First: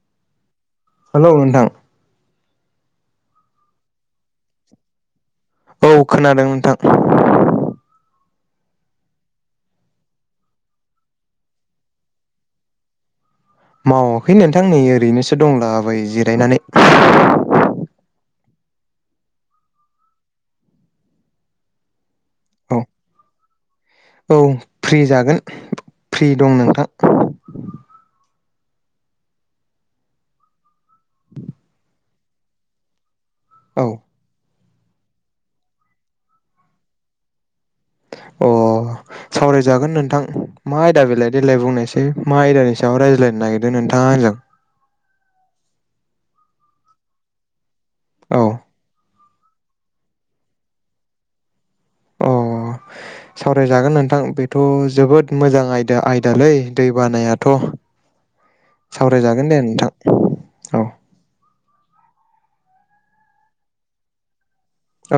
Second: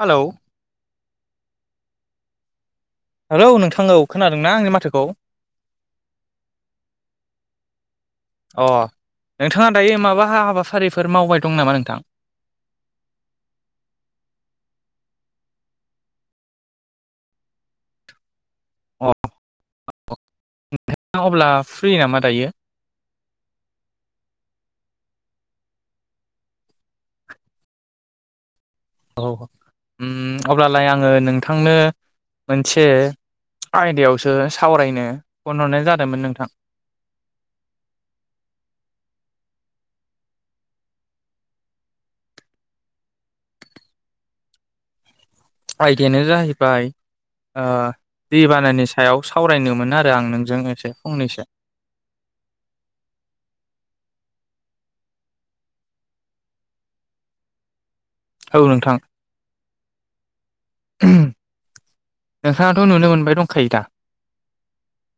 Hello hello नोंथां hello नोंथां औ खोनादोंना आंनि माथोखौ औ खोनादों नोंथां अ नोंथाङा दायो माबा हाबाफारिफोर मावबाय दं नामा नोंथां मावाखै नोंथां नै ओरैनोसो दंलाबायो नै जिरायनानै अ नोंथां अब्ला फ्रि नामा दायो औ औ फ्रि जागोन फ्रि दं नोंथां औ ओम अब्लालाय आङो नोंथांनो मोनसे औ आइदायावसो सावरायनो फन हरनाय जादोंमोन नोंथां अ सावरायजागोन नोंथां मा आयदा बेलाय देलाय बुंनायसै मा आयदानि सायाव रायज्लायनो नागिरदों नोंथाङा आंजों आयदायानो जाहैबाय ओ दै औ बानानि सायाव सावरायनोमोन आरो आं नोंजों एसे फंनैसो अ सावरायजागोन नोंथां बेथ' जोबोद मोजां आयदा आयदालै दै बानायाथ' औ नोंथां सावरायजागोन दे नोंथां औ नोंथाङाथ' नुनो मोनबाय दंखायो दा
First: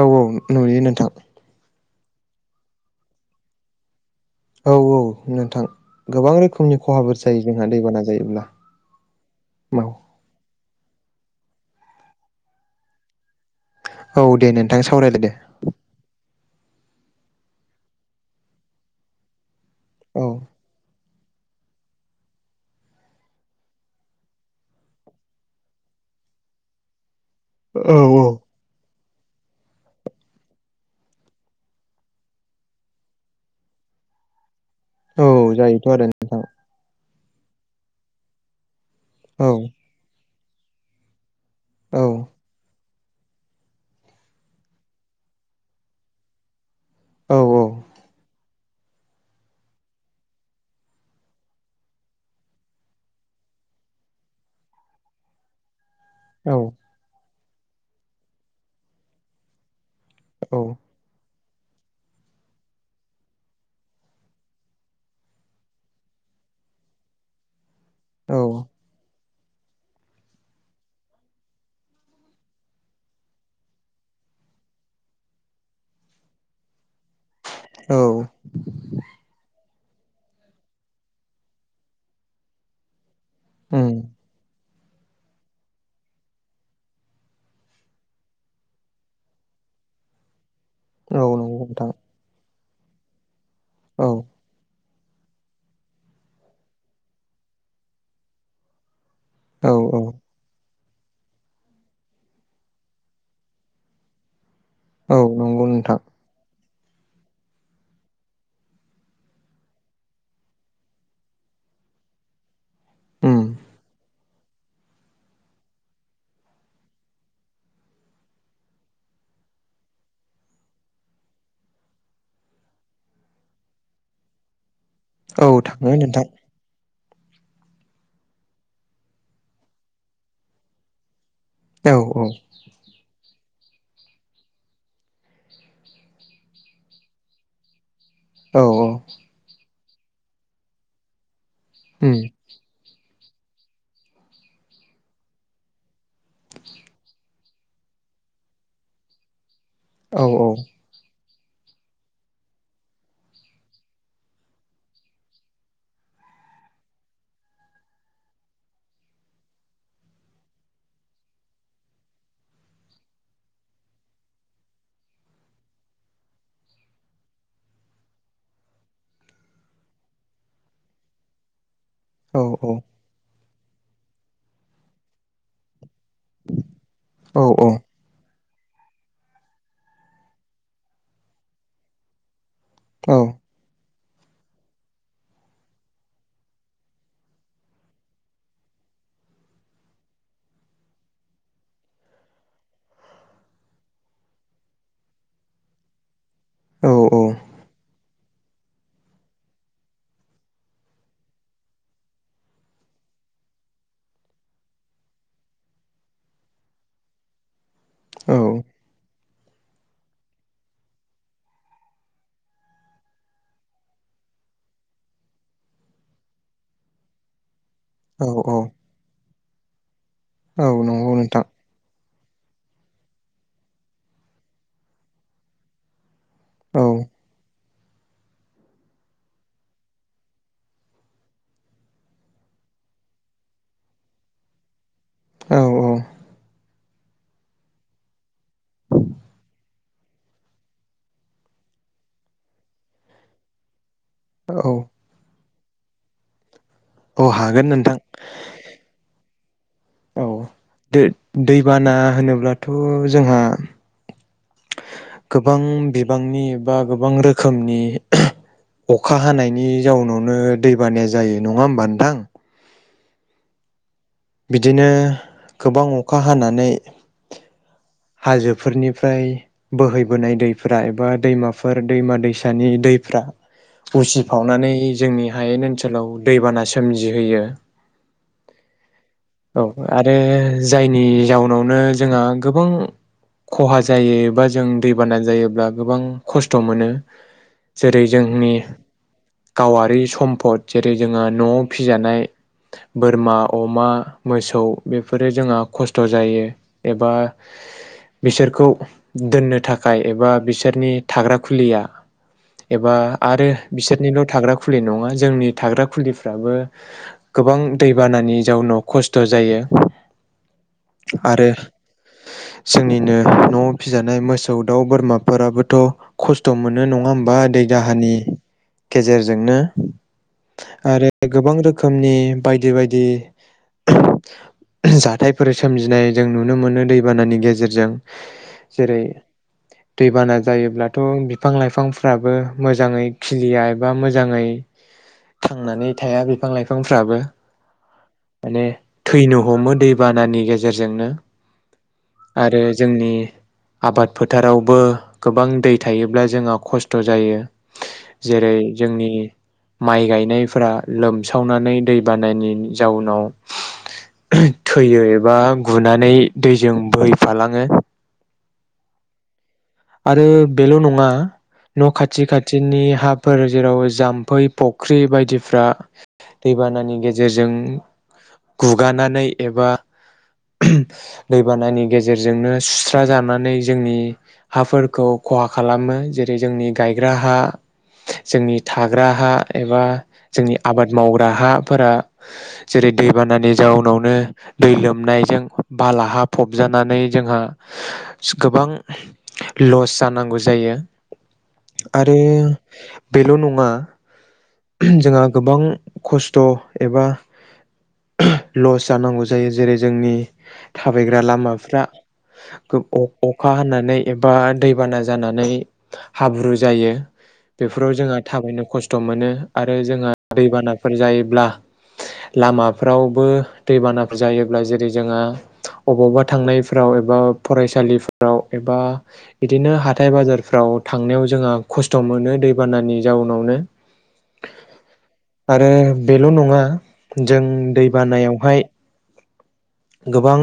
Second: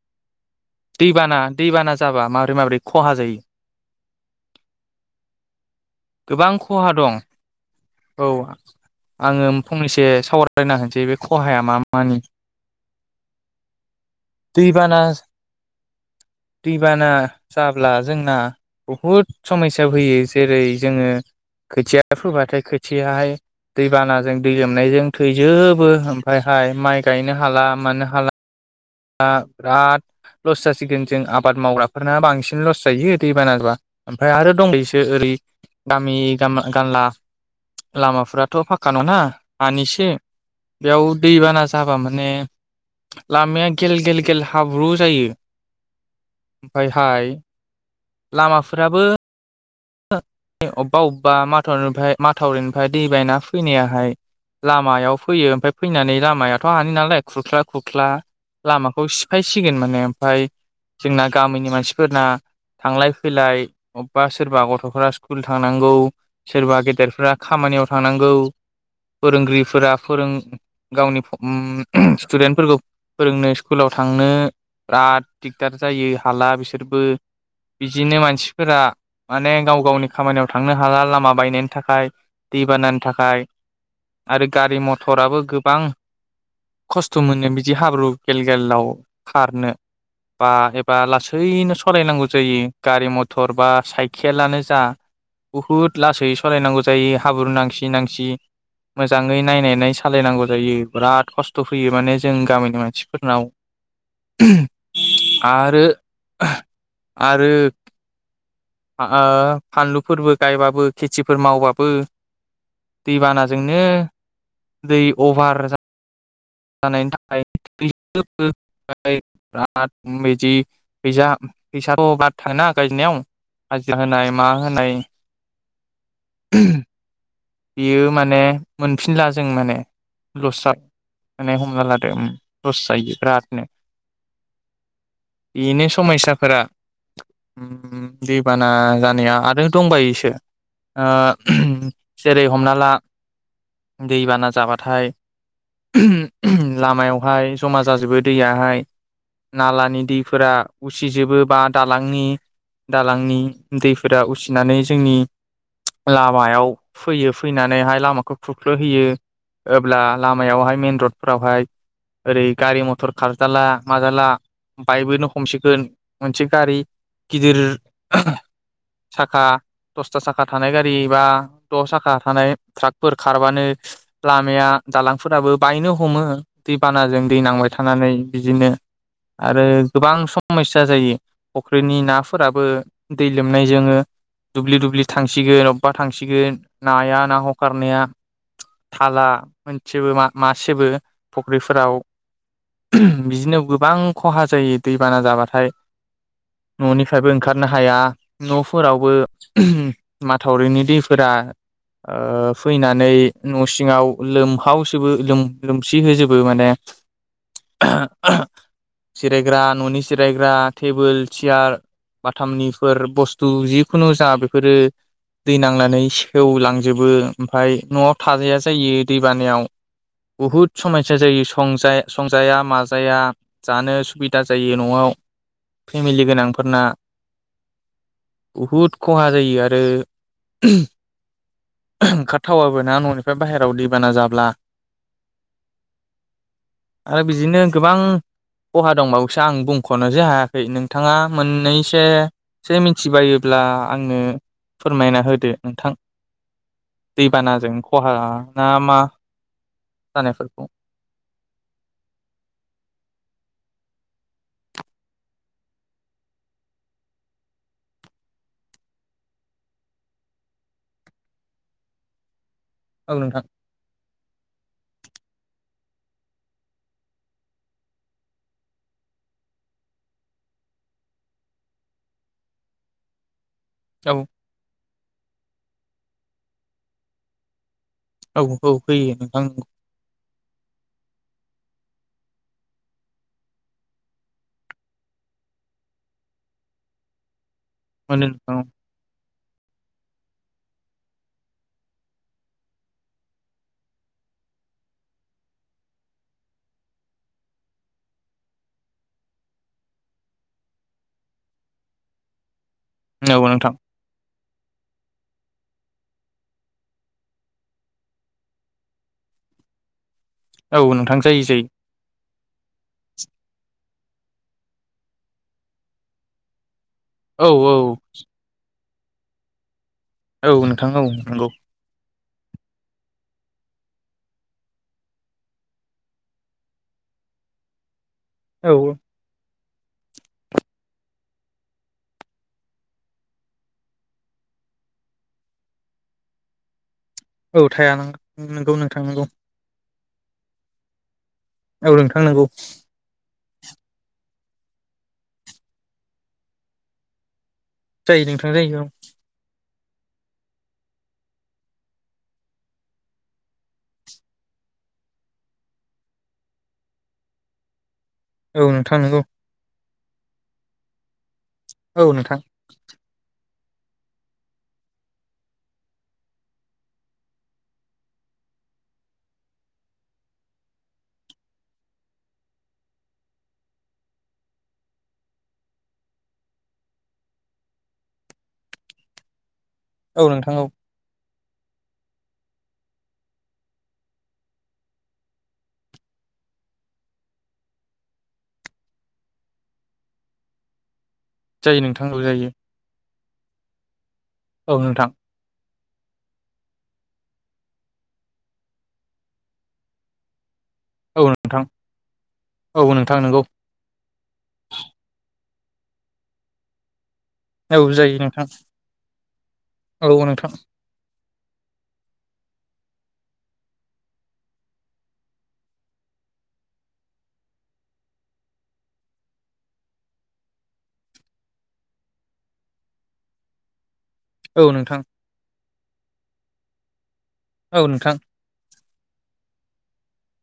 औ औ नुयो नोंथां दैबाना दैबाना जाबा माबोरै माबोरै खहा जायो। औ औ नोंथां गोबां रोखोमनि खहा दं खहाफोर जायो जोंहा दैबाना औ जायोब्ला माव फरायना होनोसै बे खहाया मा मानि औ दे नोंथां दैबाना सावरायदो दे दैबाना जाब्ला जोंना बहुद समायसा फैयो औ जेरै जोङो खोथिया फोबाथाय खोथियाहाय दैबानाजों दै लोमनायजों थैजोबो ओमफाय हाय माइ गायनो हाला औ मानो औ हाला दा बिराद लस जासिगोन जों आबाद मावग्राफोरना बांसिन लस जायो दै बानाबा ओमफ्राय आरो दं सो औ ओरै जायोथ' आरो गामि नोंथां गामा-गानला लामाफ्राथ' फा खा नङाना औ हानि सो बेयावथ दैबाना जाबा औ माने लामाया गेल-गेलगेल हाब्रु जायो। ओमफायहाय औ लामा फोराबो [unintelligible] अबेबा अबेबा माथावरिनिफ्राय-माथावरिनिफ्राय दै बायना फैनायाहाय लामायाव फैयो ओमफाय फैनानै औ लामायाथ हानि नालाय खुरख्ला खुरख्ला लामाखौ सिफायसिगोन माने ओमफाय जोंना गामिनि मानसिफोरना थांलाय फैलाय अबास सोरबा गथ'फोरा स्कुल थांनांगौ सोरबा गेदेरफोरा खामानियाव थां थांनांगौ। औ फोरोंगिरिफोरा फोरों गावनि स्टुदेन्टफोरखौ फोरोंनो स्कुलाव थांनो बिराद दिग्दार जायो हाला बिसोरबो औ बिदिनो मानसिफोरा माने गाव गावनि खामानियाव थांनो हाला लामा बायनायनि थाखाय दै बानानि थाखाय उम आरो गारि मथराबो गोबां खस्थ मोनो बिदि हाब्रु गेल गेलाव खारनो बा एबा औ लासै नंगौ यैनो नोंथां सलायनांगौ जायो। गारि मथर बा औ साइकेलानो जा बुहुद लासै सालायनांगौ जायो हाब्रु नांसि नांसि। मोजाङै औ नायनाय नाय औ सालायनांगौ जायो। बिराद खस्थ फैयो माने जों गामिनि मानसिफोरनाव। औ नंगौ आरो नोंथां आरो ओ फानलुफोरबो गायबाबो खेथिफोर मावबाबो उम दैबानाजोंनो दै अभार जानायनि थाखायै [unintelligible] थाङोना गायनायाव हाजिरा होनाय मा होनाय। औ थाङो नोंथां। बियो माने मोनफिनला जों माने लस [unintelligible] हमना औ लादो औ लस जायो बिरादनो। बेनो समयसाफोरा। औ दैबाना जानाया आरो दंबायोसो ओ उम जेरै हमना ला। दैबाना जाबाथाय। [unintelligible] लामायावहाय। जमा जाजोबो दैयाहाय। नालानि औ दैफोरा उसिजोबो। बा दालांनि दालांनि दैफोरा उसिनानै जोंनि लामायाव। फैयो फैनानैहाय लामाखौ खुख्लोहैयो अब्ला लामायावहाय मेन रडफोरावहाय ओरै गारि मथर खारजाला माजाला बाइकबोनो हमसिगोन मोनसे गारि गिदिर साखा दसथा साखा थानाय गारि बा। द साखा औ थानाय ट्राकफोर खार माबानो लामाया दालांफोराबो बायनो। हमो दै बानाजों दै औ नांबाय थानानै। बिदिनो आरो गोबां समस्या जायो फुख्रिनि ना। फोराबो औ दै लोमनायजोंनो। दुब्लि दुब्लि थांसिगोन अबेबा थांसिगोन। नाया ना हगारनाया थाला मोनसेबो मा-मासेबो फुख्रिफोराव बिदिनो गोबां खहा जायो दैबाना जाबाथाय। औ न'निफ्रायबो ओंखारनो हाया। न'फोरावबो माथावरिनि दैफोरा। ओ फैनानै न' सिङाव लोमलावजोबो लोम-लोमसिजोबो माने। औ [inaudible] जिरायग्रा न'नि जिरायग्रा टेबोल सियार बाथामनिफोर बुस्थु जिखुनु जा बेफोरो दै नांनानै सेेवलांजोबो। ओमफ्राय न'आव औ थाजाया जायो दै। बानायाव। औ बुहुद नंगौ समसा जायो नोंथां संजाय। संजाया माजाया जानो असुबिदा जायो न'आव। फेमिलि गोनांफोरना। औ बहुद खहा जायो आरो। ओंखारथावाबोना न'निफ्राय बाहेरायाव दैबाना जाब्ला। औ औ। आरो बिदिनो गोबां खहा दंबावोसो आं बुंख'नोसो हायाखै नोंथाङा मोननैसोसो मिथिबायोब्ला। आंनो औ फोरमायना होदो। नोंथां। औ हागोन दैबानाजों नोंथां खहा ना मा। औ जानायफोरखौ दैबाना होनोब्लाथ' जोंहा। गोबां बिबांनि बा गोबां रोखोमनि अखा हानायनि जाउनावनो दैबानाया जायो नङा होमबा नोंथां। औ नोंथां बिदिनो गोबां अखा हानानै हाजोफोरनिफ्राय बोहैबोनाय दैफ्रा एबा दैमाफोर दैमा दैसानि दैफ्रा औ उसिफावनानै जोंनि हायेन ओनसोलाव दैबाना सोमजिहोयो। औ औ होयो नोंथां औ आरो जायनि जाउनावनो जोंहा गोबां खहा जायोबा जों दैबाना जायोब्ला गोबां खस्थ' मोनो। जेरै मोनो जोंनि नोंथां गावआरि सम्फद जेरै जोंहा न'आव फिजानाय बोरमा अमा मोसौ बेफोरो जोंहा खस्थ' जायो एबा बिसोरखौ दोननो थाखाय एबा बिसोरनि थाग्रा खुलिया एबा औ आरो नोंथां बिसोरनिल' थाग्रा खुलि नङा जोंनि थाग्रा खुलिफ्राबो गोबां दैबानानि जाउनाव खस्थ' जायो। औ नोंथां जायो आरो जायो जोंनिनो न' फिजानाय मोसौ दाउ बोरमाफोराबोथ' खस्थ' मोनो नो नङा होमबा औ दै औ दाहारनि गेजेरजोंनो औ नोंथां औ आरो नंगौ गोबां रोखोमनि बायदि बायदि जाथायाइफोर सोमजिनाय जों नुनो मोनो दै दैबानानि गेजेरजों। औ जेरै दैबाना जायोब्लाथ' बिफां लाइफांफ्राबो मोजाङै खिलिया एबा मोजाङै थांनानै थाया बिफां लाइफां । फ्राबो औ थाया माने नंगौ नोंथां नंगौ थैनो हमो दै दै बानानि गेजेरजोंनो औ नोंथां नोंगौ आरो जोंनि आबाद फोथारावबो गोबां दै थायोब्ला जोंहा खस्थ' जायो। जायो नोंथां जेरै जायो जोंनि माइ गायनायफोरा लोमसावनानै दै बानानि जाउनाव थैयो एबा गुनानै दै जों बोहैफालाङो‌ औ नोंथां नंगौ। आरो बेल' नङा न' औ खाथि नोंथां खाथिनि हाफोर जेराव जाम्फै फुख्रि बायदिफ्रा दैबानानि गेजेरजों गुगानानै एबा दैबानानि गेजेरजोंनो सुस्रा जानानै जोंनि हाफोरखौ खहा खालामो जेरै जोंनि गायग्रा हा जोंनि थाग्रा हा एबा औ जोंनि नोंथां औ आबाद माव ग्रा हाफोरा जेरै दैबानानि जाउनावनो दै लोमनायजों बाला हा फबजानानै जोंहा गोबां लस जानांगौ जायो। जायो नोंथां आरो औ जायो बेल' नङा औ नोंथां जोंहा गोबां खस्थ' एबा लस जानांगौ जायो जेरै जोंनि थाबायग्रा औ नोंथां लामाफ्रा गोब औ नोंथां नंगौ अ-अखा हानानै एबा दैबाना जानाय नानै हाब्रु जायो। औ बेफोराव जोंहा जायो नोंथां थाबायनो खस्थ' मोनो आरो औ जोंहा नोंथां दैबानाफोर जायो ब्ला लामाफ्रावबो दैबानाफोर जायोब्ला जेरै जोंहा अबावबा थांनायफ्राव एबा फरायसालिफोराव एबा बिदिनो हाथाय बाजारफ्राव थांनायाव जोंहा खस्थ' मोनो दैबानानि जाउनावनो औ नोंथां आरो बेल' नङा जों औ दै नोंथां बानायावहाय गोबां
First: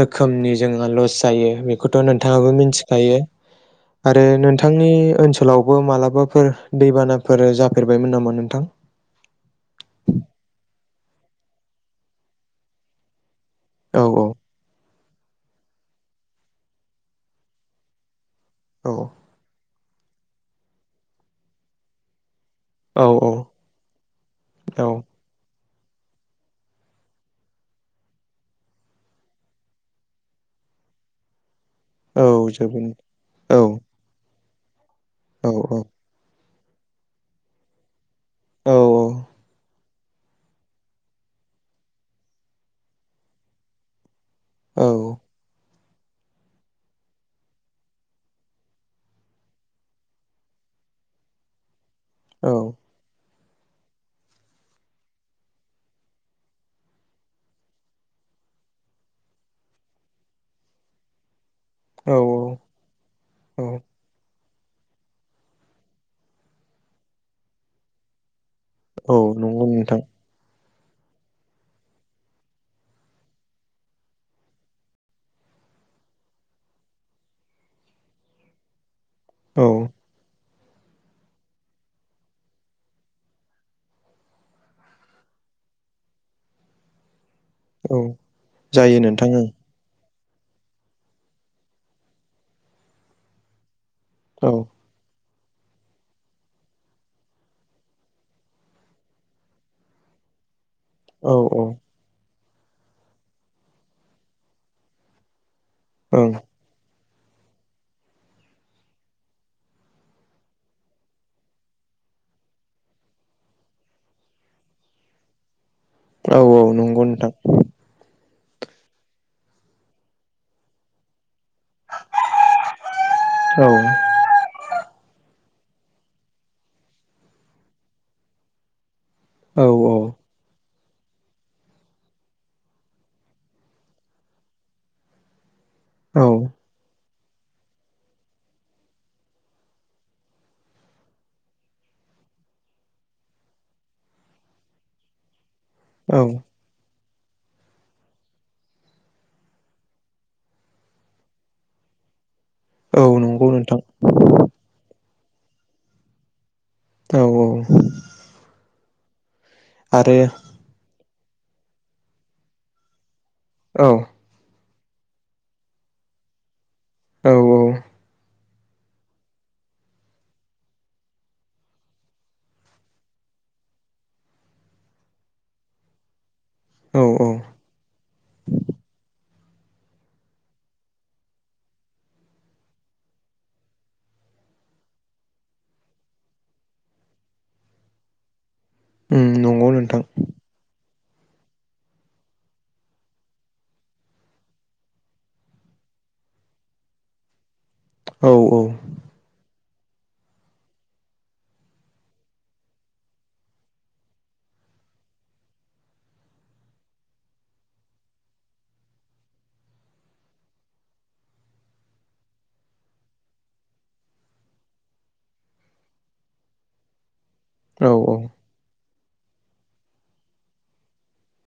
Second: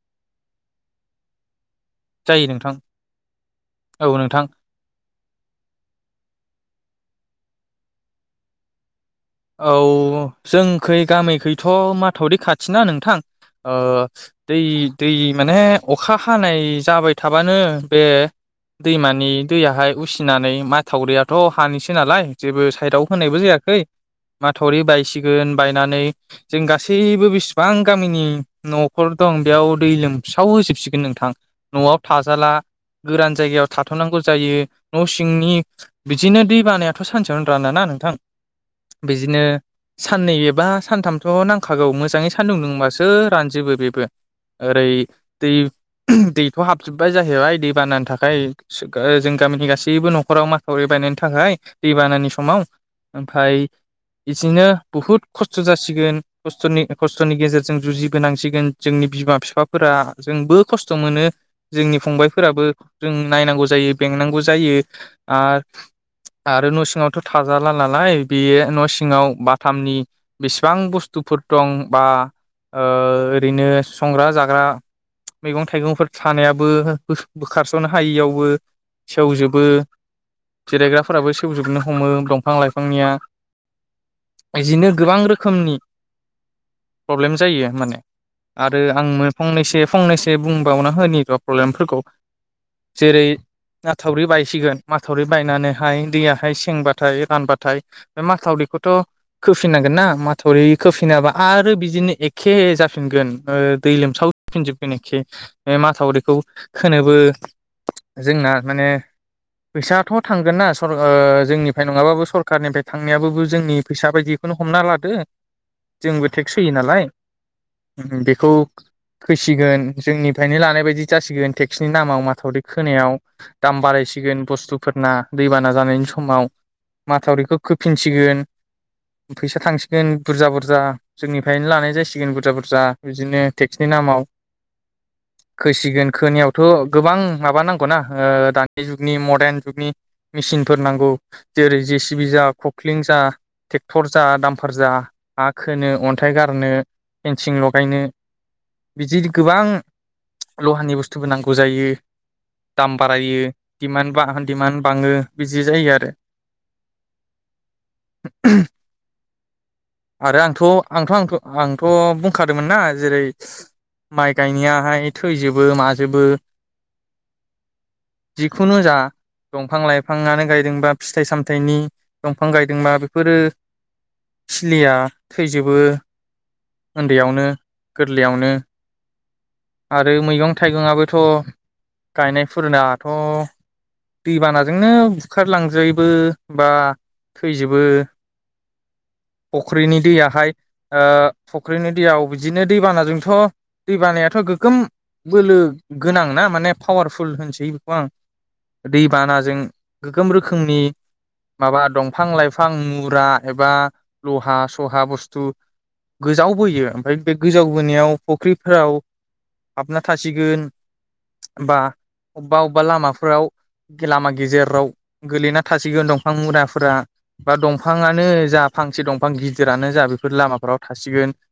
रोखोमनि जोंहा लस जायो बे खौथ' जायो नोंथाङाबो नोंथां मिनथिखायो औ आरो नोंथां नोंथांनि ओनसोलावबो मालाबाफोर दैबानाफोर जाफेरबायमोन नामा नोंथां? औ जोंखै गामिखैथ' माथावरि खाथिना नोंथां ओ औ दै दै माने अखा हानाय जाबाय थाबानो बे औ दैमानि दैयाहाय उसि फैनानै मा थावरियाथ' हानिसो नालाय। जेबो औ साइडआव होनायबो जायाखै माथावरि औ बायसिगोन। बायनानै जों गासैबो बेसेबां गामिनि न'खर दं बेयाव दै लोमसाव होजोबसिगोन नोंथां। न'आव औ थाजाला जोबोद गोरान औ जायगायाव थाथ'नांगौ जायो। न' सिंनि औ बिदिनो दै बानायाथ' सानसेयावनो रानोना नोंथां। औ बिदिनो। साननै एबा सानथामथ' नांखागौ मोजाङै सान्दुं दुंबासो रानजोबो बेबो। औ ओरै दै दैथ' हाबजोब्बाय जाहैबाय दै बानानि थाखाय जों गामिनि गासैबो न'खराव माथावरि बायनायनि थाखाय। दै बानानि समाव ओमफाय इदिनो बहुद खस्थ' जासिगोन खस्थ'नि खस्थ'नि गेजेरजों जुजिबोनांसिगोन जोंनि बिमा बिफाफोरा जोंबो खस्थ' मोनो। जोंनि औ फंबायफोराबो जों नायनांगौ औ जायो बेंनांगौ जा जायो आ आरो न' सिङावथ' थाजाला नालाय बेयो न' औ सिङाव नंगौ बाथामनि नोंथां बि बिबां बुस्थुफोर दं बा ओरैनो संग्रा जाग्रा मैगं थाइगंफोर सानायाबो बोखारस'नो हायियावबो। सेवजोबो। औ जिरायग्राफोराबो सेवजोबनो हमो दंफां लाइफांनिया बइदिनो गोबां रोखोमनि प्रब्लेम जायो माने औ आरो जायो आं नोंथां फंनैसो दे बुंबावनो होननिबा प्रब्लेमफोरखौ जेरै माथावरि ओं बायसिगोन माथावरि बायनानैहाय दैयाहाय सेंबाथाय रानबाथाय बे माथावरिखौथ' खोफिननांगोन ना माथावरि खोफिनाबा औ आरो बिदिनो एखे जाफिनगोन दै लोमसावफिनजोबगोन एखे बे औ ओं मासावरिखौ खोनोब जोंना माने फैसााथ' थांगोन ना जोंनिफ्राय नङाबाबो सरकखारारनिफ्राय थांनायाबो जोंनि फैसा बायदिखौनो हमना लादो जोंबो औ टेक्स औ होयो नालाय नंगौ नोंथां बे खौ फैसिगोन जोंनिफ्रायनो लानाय बायदि जासिगोन टेक्सनि दामाव माथावरि खोनायाव औ दाम बारायसिगोन बुस्थुफोरना दैबाना जानायनि समाव माथावरिखौ खोफिनसिगोन। फैसा औ थांसिगोन बुरजा बुरजा जोंनिफ्रायनो लानाय जासिगोन बुरजा बुरजा बिदिनो टेक्सनि नामाव खोसिगोन औ खोनायावथ' गोबां माबा नांगौना दानि जुगनि मडार्न जुगनि मेसिनफोर नांगौ जेरै जे सि [unintelligible] खखलिं जा ट्रेक्टर जा दामफार जा हा खोनो औ अन्थाइ गारनो। पेनसिं लगायनो बिदि गोबां लहानि बुस्थुबो नांगौ जायो। दाम औ बारायो नंगौ नोंथां दिडमान्ड ब दिडिमान्ड बाङो। बिजि जायो आरो। औ औ आरो आंथ' आंथ-' आंथ' -आंथ' बुंखादोंमोनना जेरै औ माइ गायनिया [unintelligible] थैजोबो माजोबो। औ औ जिखुनु जा दंफां -लाइफाङानो गायदोंबा फिथाइ सामथायाइनि दंफां गायदोंबा बेफोरो सिलिया थैजोबो। औ औ उन्दैयावनो गोरलैयावनो। आरो मैगं -थाइगंआबोथ' गायनायफोरनाथ' दैबानाजोंनो बुखारलांजायोबो बा थैजोबो। उम नंगौ फुख्रिनि नोंथां दैयाहाय ओ फुख्रिनि दैयाव बिदिनो दैबानाजोंथ' दैबानायाथ' गोगोम बोलो गोनांना माने पावारफुल होनसै औ औ [unintelligible] दै बानाजों गोग्गोम रोखोमनि माबा दंफां- लाइफां मुरा एबा लहा सहा बुस्थु गोजावबोयो ओमफाय बे गोजाव बोनायाव फुख्रिफोराव हाबना थासिगोन बा अबेबा अबेबा लामाफोराव लामा गेजेराव गोलैना थासिगोन [unintelligible] [unintelligible] मुराफोरा बा औ औ दंफाङानो [unintelligible] [unintelligible] दंफां गिदिरानो जा बेफोर लामाफ्राव थासिगोन